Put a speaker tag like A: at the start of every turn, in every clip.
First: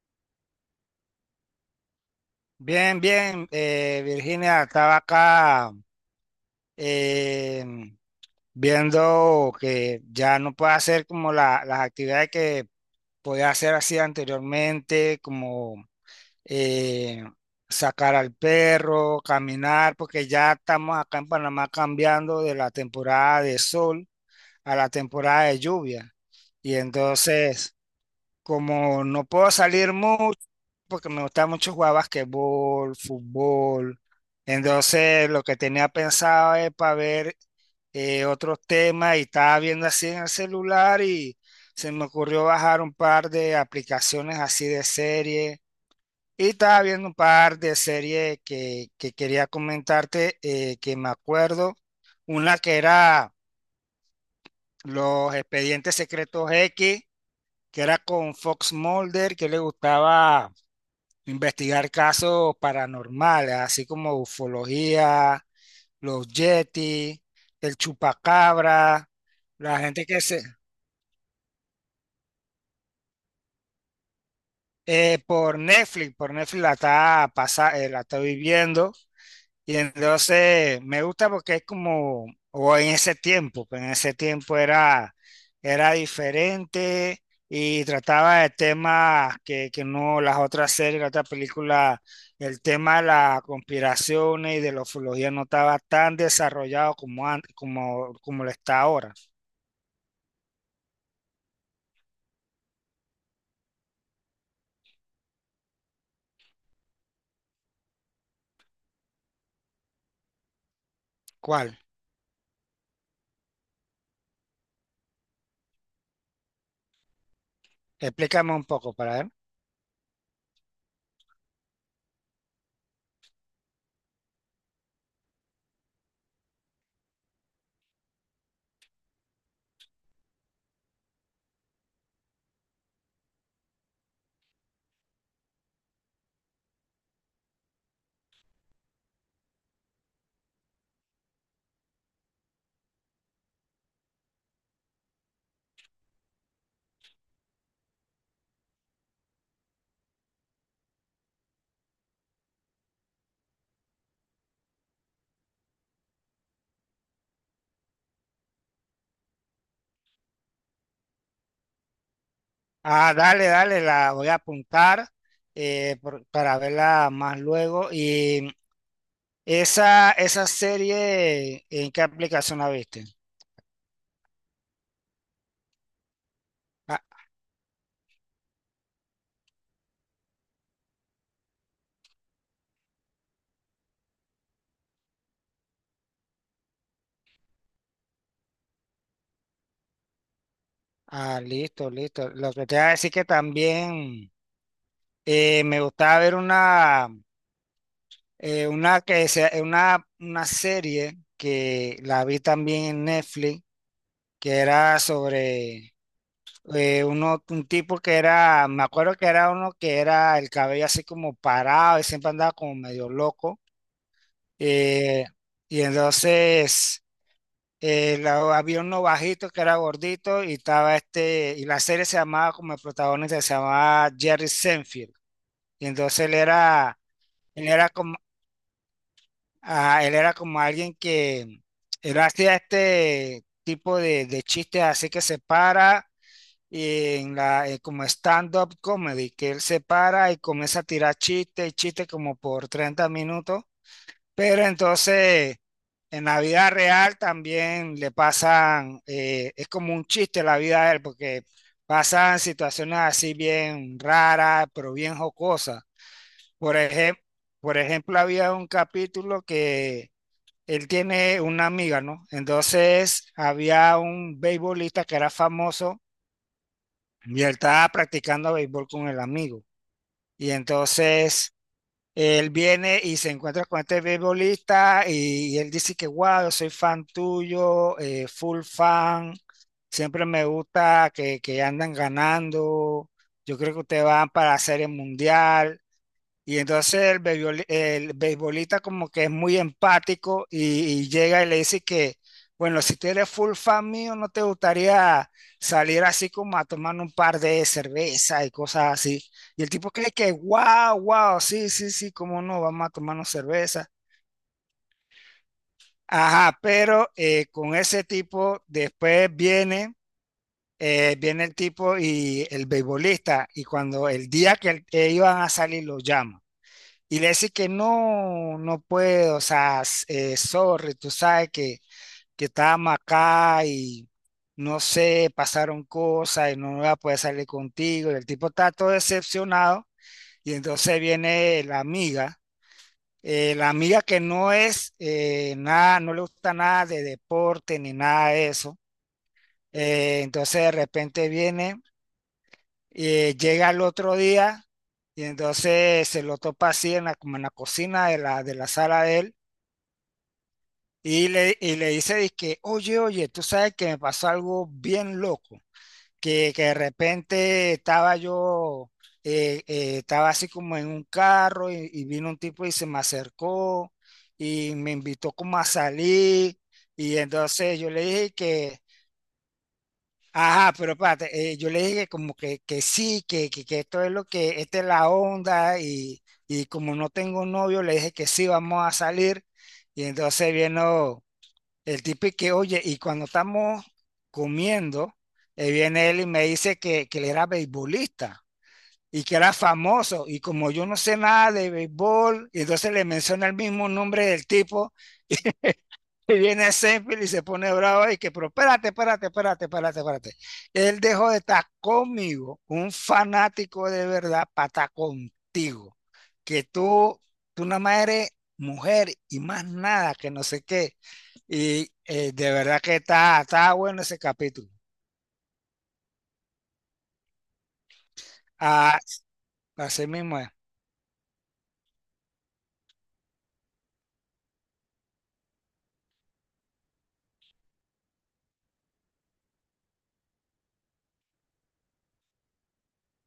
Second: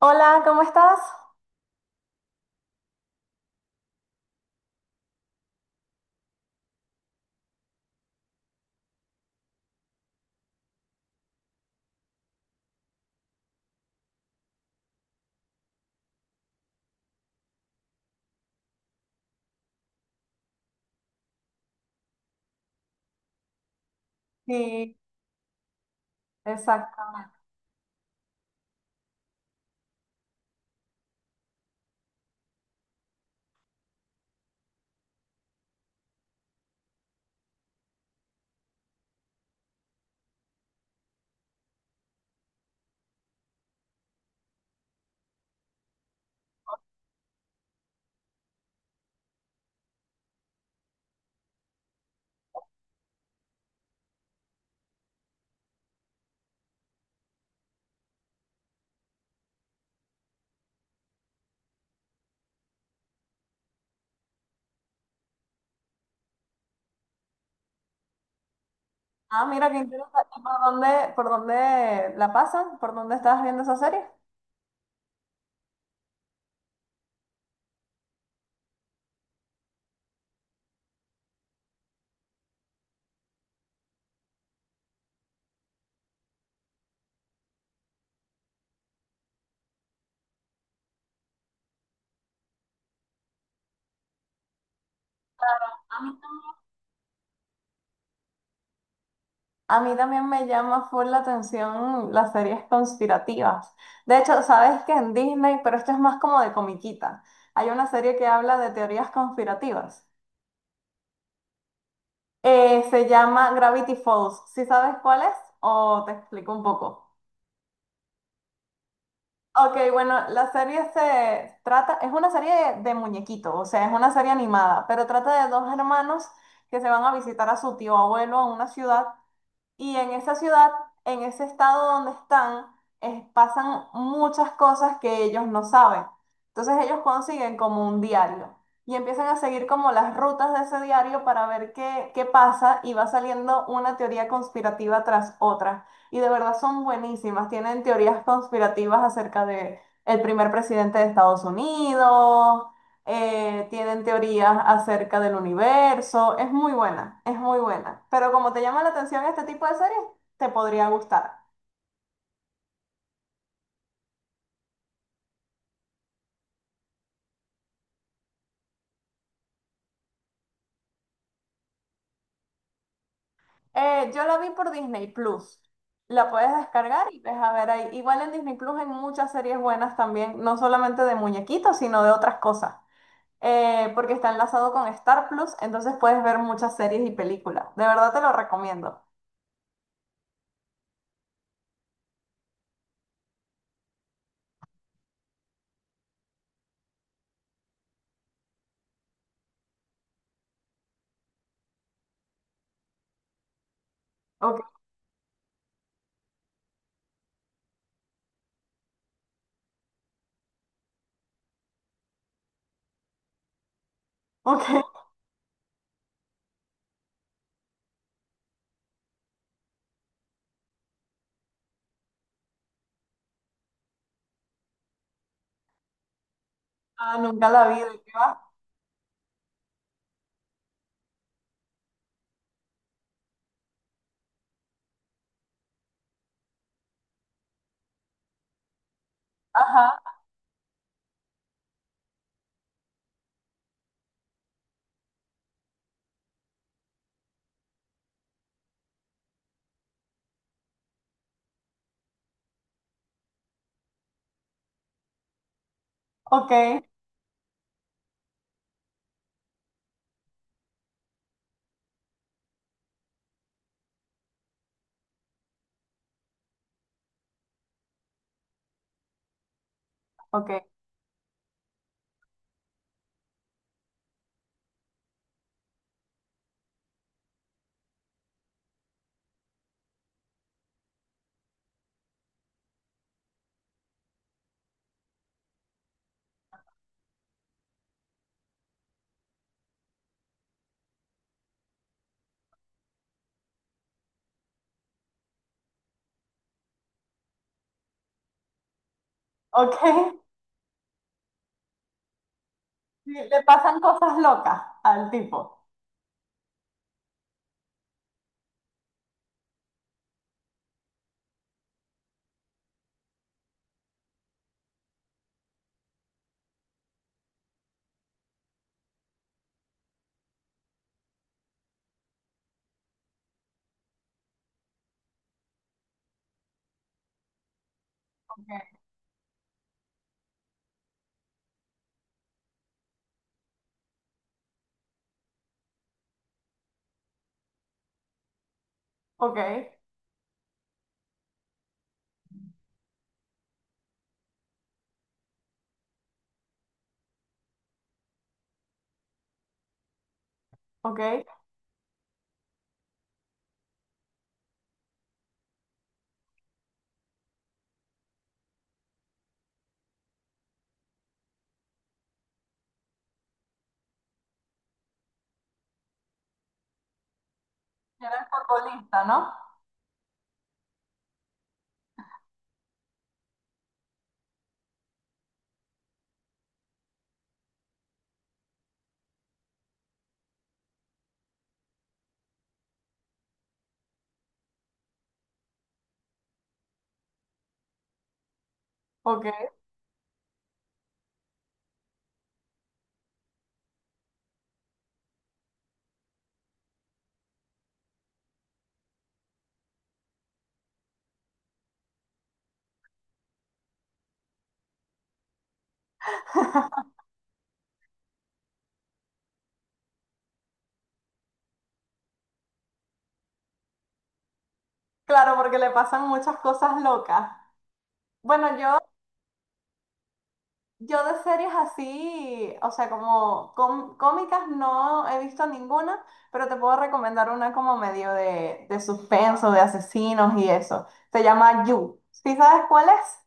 A: Hola, ¿cómo estás?
B: Bien, bien, Virginia, estaba acá eh, viendo que ya no puedo hacer como las actividades que podía hacer así anteriormente, como eh, sacar al perro, caminar, porque ya estamos acá en Panamá cambiando de la temporada de sol a la
A: Sí,
B: temporada de lluvia. Y
A: exacto.
B: entonces... Como no puedo salir mucho, porque me gusta mucho jugar basquetbol, fútbol. Entonces, lo que tenía pensado es para ver otros temas, y estaba viendo así en el celular y se me ocurrió bajar un par de aplicaciones así de serie. Y estaba viendo un par de series que quería comentarte, que me acuerdo. Una que era Los Expedientes Secretos X, que era con Fox Mulder, que le gustaba investigar casos paranormales, así como ufología, los Yeti, el chupacabra,
A: Ah, mira qué
B: la gente que
A: interesante.
B: se...
A: ¿Por dónde la pasan? ¿Por dónde estás viendo esa serie?
B: Eh, por Netflix la está, la está viviendo. Y entonces me gusta porque es como, o en ese tiempo, pues en ese tiempo era, era diferente y trataba de temas que no, las otras series, las otras películas, el tema de las conspiraciones y de la ufología no estaba
A: A mí
B: tan
A: tam-
B: desarrollado como lo está ahora.
A: a mí también me llama full la atención las series conspirativas. De hecho, sabes que en Disney, pero esto es más como de comiquita, hay una serie que habla de teorías conspirativas.
B: ¿Cuál?
A: Se llama Gravity Falls. ¿Sí sabes cuál es? O te explico un poco.
B: Explícame un poco para ver.
A: Ok, bueno, la serie se trata, es una serie de muñequitos, o sea, es una serie animada, pero trata de dos hermanos que se van a visitar a su tío abuelo a una ciudad y en esa ciudad, en ese estado donde están, pasan muchas cosas que ellos no saben. Entonces ellos consiguen como un diario y empiezan a seguir como las rutas de ese diario para ver qué pasa y va saliendo una teoría conspirativa tras otra. Y de verdad son buenísimas. Tienen teorías conspirativas acerca de el primer presidente de Estados Unidos, tienen teorías acerca del universo, es muy buena, es muy buena. Pero como te llama la atención este tipo de series, te podría gustar.
B: Ah, dale, dale, la voy a apuntar para verla más luego. Y esa serie, ¿en qué aplicación la viste?
A: Yo la vi por Disney Plus. La puedes
B: Ah,
A: descargar y ves a ver ahí. Igual en Disney Plus hay muchas series buenas también, no solamente de muñequitos, sino de otras cosas. Porque está enlazado con Star Plus, entonces puedes ver muchas series y películas. De verdad te lo recomiendo.
B: ah, listo, listo. Lo que te iba a decir que también me gustaba ver una, una serie que la vi también en Netflix, que
A: Ok,
B: era sobre un tipo que era, me acuerdo que era uno que era el cabello así como parado y siempre andaba como medio loco.
A: ok.
B: eh, y entonces... la- había uno bajito que era gordito y estaba este, y la serie se llamaba como el protagonista, se llamaba Jerry Seinfeld. Y entonces
A: Ah, nunca
B: él
A: la vi,
B: era
A: ¿de qué
B: como,
A: va?
B: ah, él era como alguien que, él hacía este tipo de chistes así, que se para y en la, como stand-up comedy, que él se
A: Ajá,
B: para y comienza a tirar chistes y chistes como por 30 minutos. Pero entonces, en la vida real también le pasan, es como un chiste la vida de él, porque pasan situaciones así bien raras, pero bien jocosas.
A: ok,
B: Por ejemplo, por ejemplo, había un capítulo que él tiene una amiga, ¿no? Entonces, había un beisbolista que era famoso y él estaba practicando béisbol con el amigo. Y
A: ok,
B: entonces él viene y se encuentra con este beisbolista y él dice que, wow, yo soy fan tuyo, full fan, siempre me gusta que andan ganando, yo creo que ustedes van para la Serie Mundial. Y entonces el beisbolista, como que es muy empático y llega y le dice que, bueno, si tú eres full fan mío, ¿no te gustaría salir así como a tomar un par de cerveza y cosas así? Y el tipo cree
A: ok.
B: que, wow, wow, sí, sí, sí, cómo no, vamos a
A: Sí,
B: tomarnos
A: le pasan
B: cerveza.
A: cosas locas al tipo.
B: Ajá, pero con ese tipo después viene, viene el tipo y el beisbolista, y cuando el día ellos van a salir lo llama. Y le dice que no, no puedo, o sea, sorry, tú sabes que estábamos acá y no sé, pasaron cosas y no voy a poder salir contigo. Y el tipo está todo decepcionado y entonces viene la amiga que no es nada, no le gusta nada de deporte ni nada de eso.
A: Ok,
B: Entonces de repente viene, llega el otro día y entonces se lo topa así en la, como en la cocina de la sala de él.
A: ok. Era
B: Y le dice, dizque, oye, oye, tú sabes que me pasó algo bien loco, que de repente estaba yo, estaba así como en un carro y vino un tipo y se me acercó y me invitó como a salir y entonces yo le
A: el
B: dije que,
A: futbolista, ¿no?
B: ajá, pero espérate, yo le dije que como que sí, que esto es lo que, esta es la onda y como no tengo novio, le dije que sí, vamos a salir y entonces vino... El tipo y que, oye, y cuando estamos comiendo, viene él y me dice que él era beisbolista y
A: Ok.
B: que era famoso. Y como yo no sé nada de béisbol, y entonces le menciona el mismo nombre del tipo, y viene Seinfeld y se pone bravo y que, pero espérate, espérate, espérate, espérate, espérate. Él dejó de estar conmigo, un fanático de verdad, para estar contigo. Que tú nada más eres mujer y más nada, que no sé qué. Y de verdad que está, está bueno ese capítulo.
A: Claro, porque le pasan muchas cosas locas. Bueno, yo,
B: Ah, así mismo es.
A: yo de series así, o sea, como cómicas no he visto ninguna, pero te puedo recomendar una como medio de suspenso, de asesinos y eso. Se llama You. ¿Sí sabes cuál es?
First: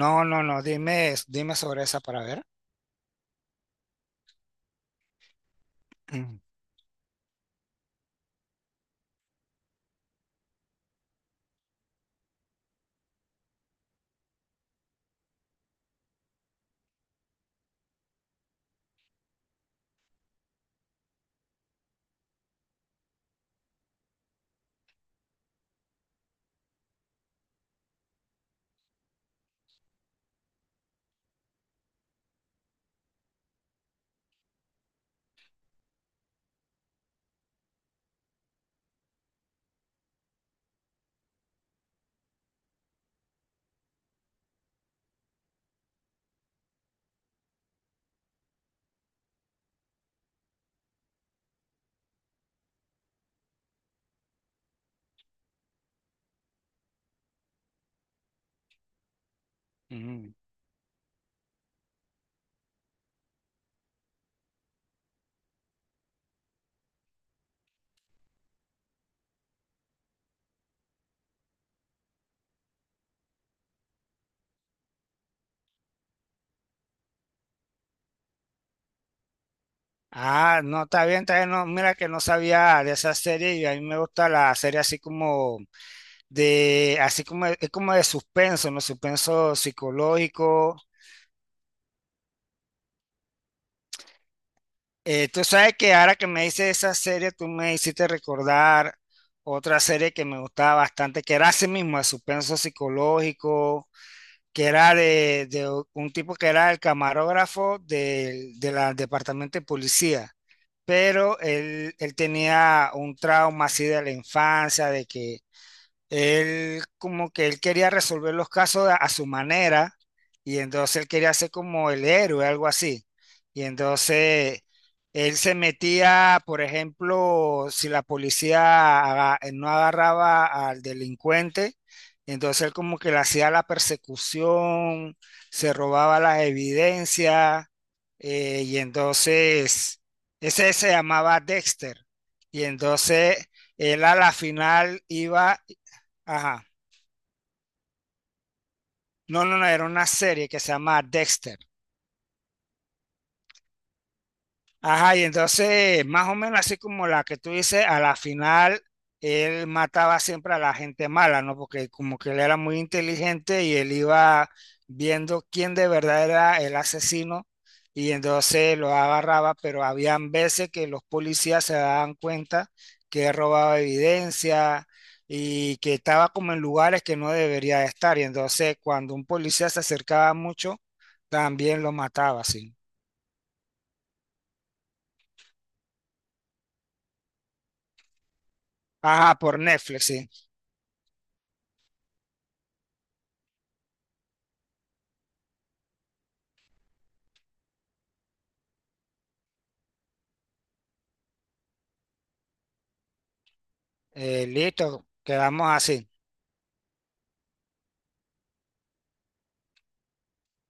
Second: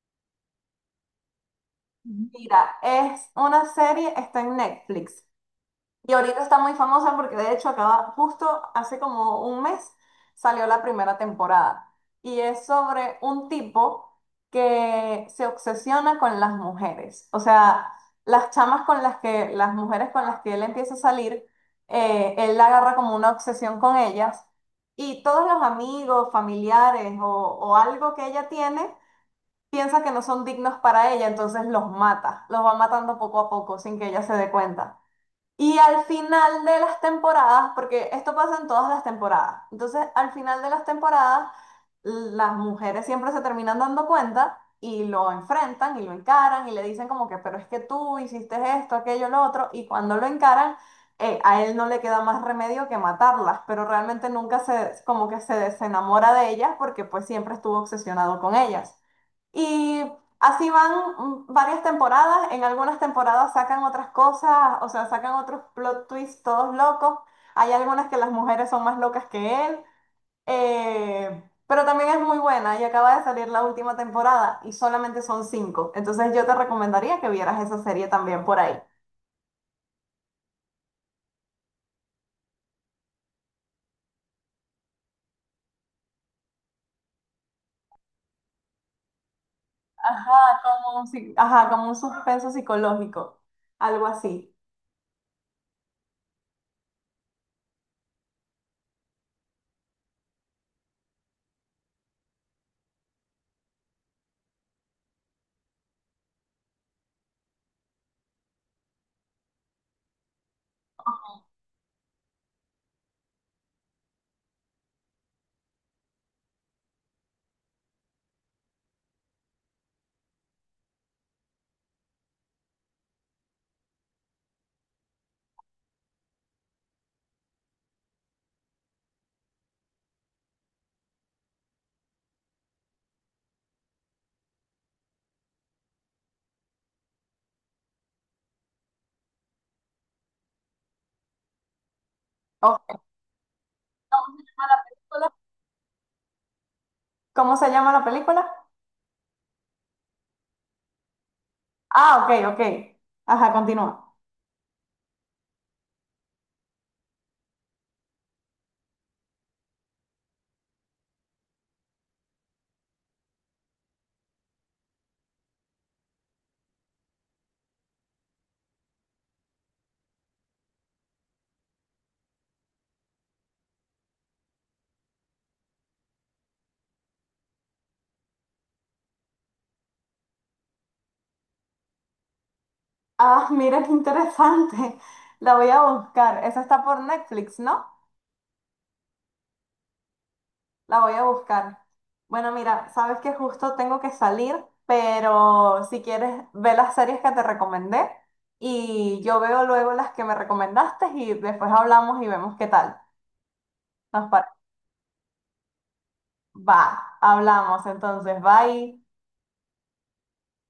B: No, no, no, dime, dime sobre esa para
A: Ujú.
B: ver.
A: Mira, es una serie, está en Netflix. Y
B: Ujú,
A: ahorita está muy famosa porque de hecho acaba, justo hace como un mes salió la primera temporada. Y es sobre un tipo que se obsesiona con las mujeres. O sea, las mujeres con las que él empieza a salir, él la agarra como una obsesión con ellas. Y todos los amigos, familiares o algo que ella tiene, piensa que no son dignos para ella, entonces los mata, los va matando poco a poco sin que ella se dé cuenta. Y al final de las temporadas, porque esto pasa en todas las temporadas, entonces al final de las temporadas las mujeres siempre se terminan dando cuenta y lo enfrentan y lo encaran y le dicen como que, pero es que tú hiciste esto, aquello, lo otro, y cuando lo encaran, a él no le queda más remedio que matarlas, pero realmente nunca se, como que se desenamora de ellas porque pues siempre estuvo obsesionado con ellas. Y
B: ujú.
A: así van varias temporadas, en algunas temporadas sacan otras cosas, o sea, sacan otros plot twists todos locos, hay algunas que las mujeres son más locas que él, pero también es muy buena y acaba de salir la última temporada y solamente son 5, entonces yo te recomendaría que vieras esa serie también por ahí.
B: Ah, no, está bien, está bien. No, mira que no sabía de esa serie y a mí me gusta la serie así como de, así como, es como de suspenso, ¿no? Suspenso
A: Ajá,
B: psicológico.
A: ajá, como un suspenso psicológico, algo así.
B: Tú sabes que ahora que me hice esa serie, tú me hiciste recordar otra serie que me gustaba bastante, que era así mismo, de suspenso psicológico, que era de un tipo que era el camarógrafo del, de la departamento de policía, pero él tenía un trauma así de la infancia, de que él como que él quería resolver los casos a su manera y entonces él quería ser como el héroe, algo así. Y entonces él se metía, por ejemplo, si la policía no agarraba al delincuente, entonces él como que le hacía la persecución, se robaba las evidencias, y entonces ese se llamaba Dexter. Y
A: Ok.
B: entonces él a la
A: ¿Cómo se llama la
B: final
A: película?
B: iba. Ajá.
A: ¿Cómo se llama la película?
B: No, no, no, era una serie que se llama Dexter.
A: Ah, ok, ok. Ajá, continúa.
B: Ajá, y entonces, más o menos así como la que tú dices, a la final él mataba siempre a la gente mala, ¿no? Porque como que él era muy inteligente y él iba viendo quién de verdad era el asesino y entonces lo agarraba, pero habían veces que los policías se daban cuenta que él robaba evidencia y que estaba como en lugares que no debería de estar y entonces cuando un policía se acercaba mucho, también lo mataba, sí.
A: Ah, mira qué interesante. La voy a buscar. Esa está por Netflix, ¿no?
B: Ajá, por Netflix, sí.
A: La voy a buscar. Bueno, mira, sabes que justo tengo que salir, pero si quieres, ve las series que te recomendé y yo veo luego las que me recomendaste y después hablamos y vemos qué tal. Nos parece.
B: Listo, quedamos así.
A: Va, hablamos entonces. Bye.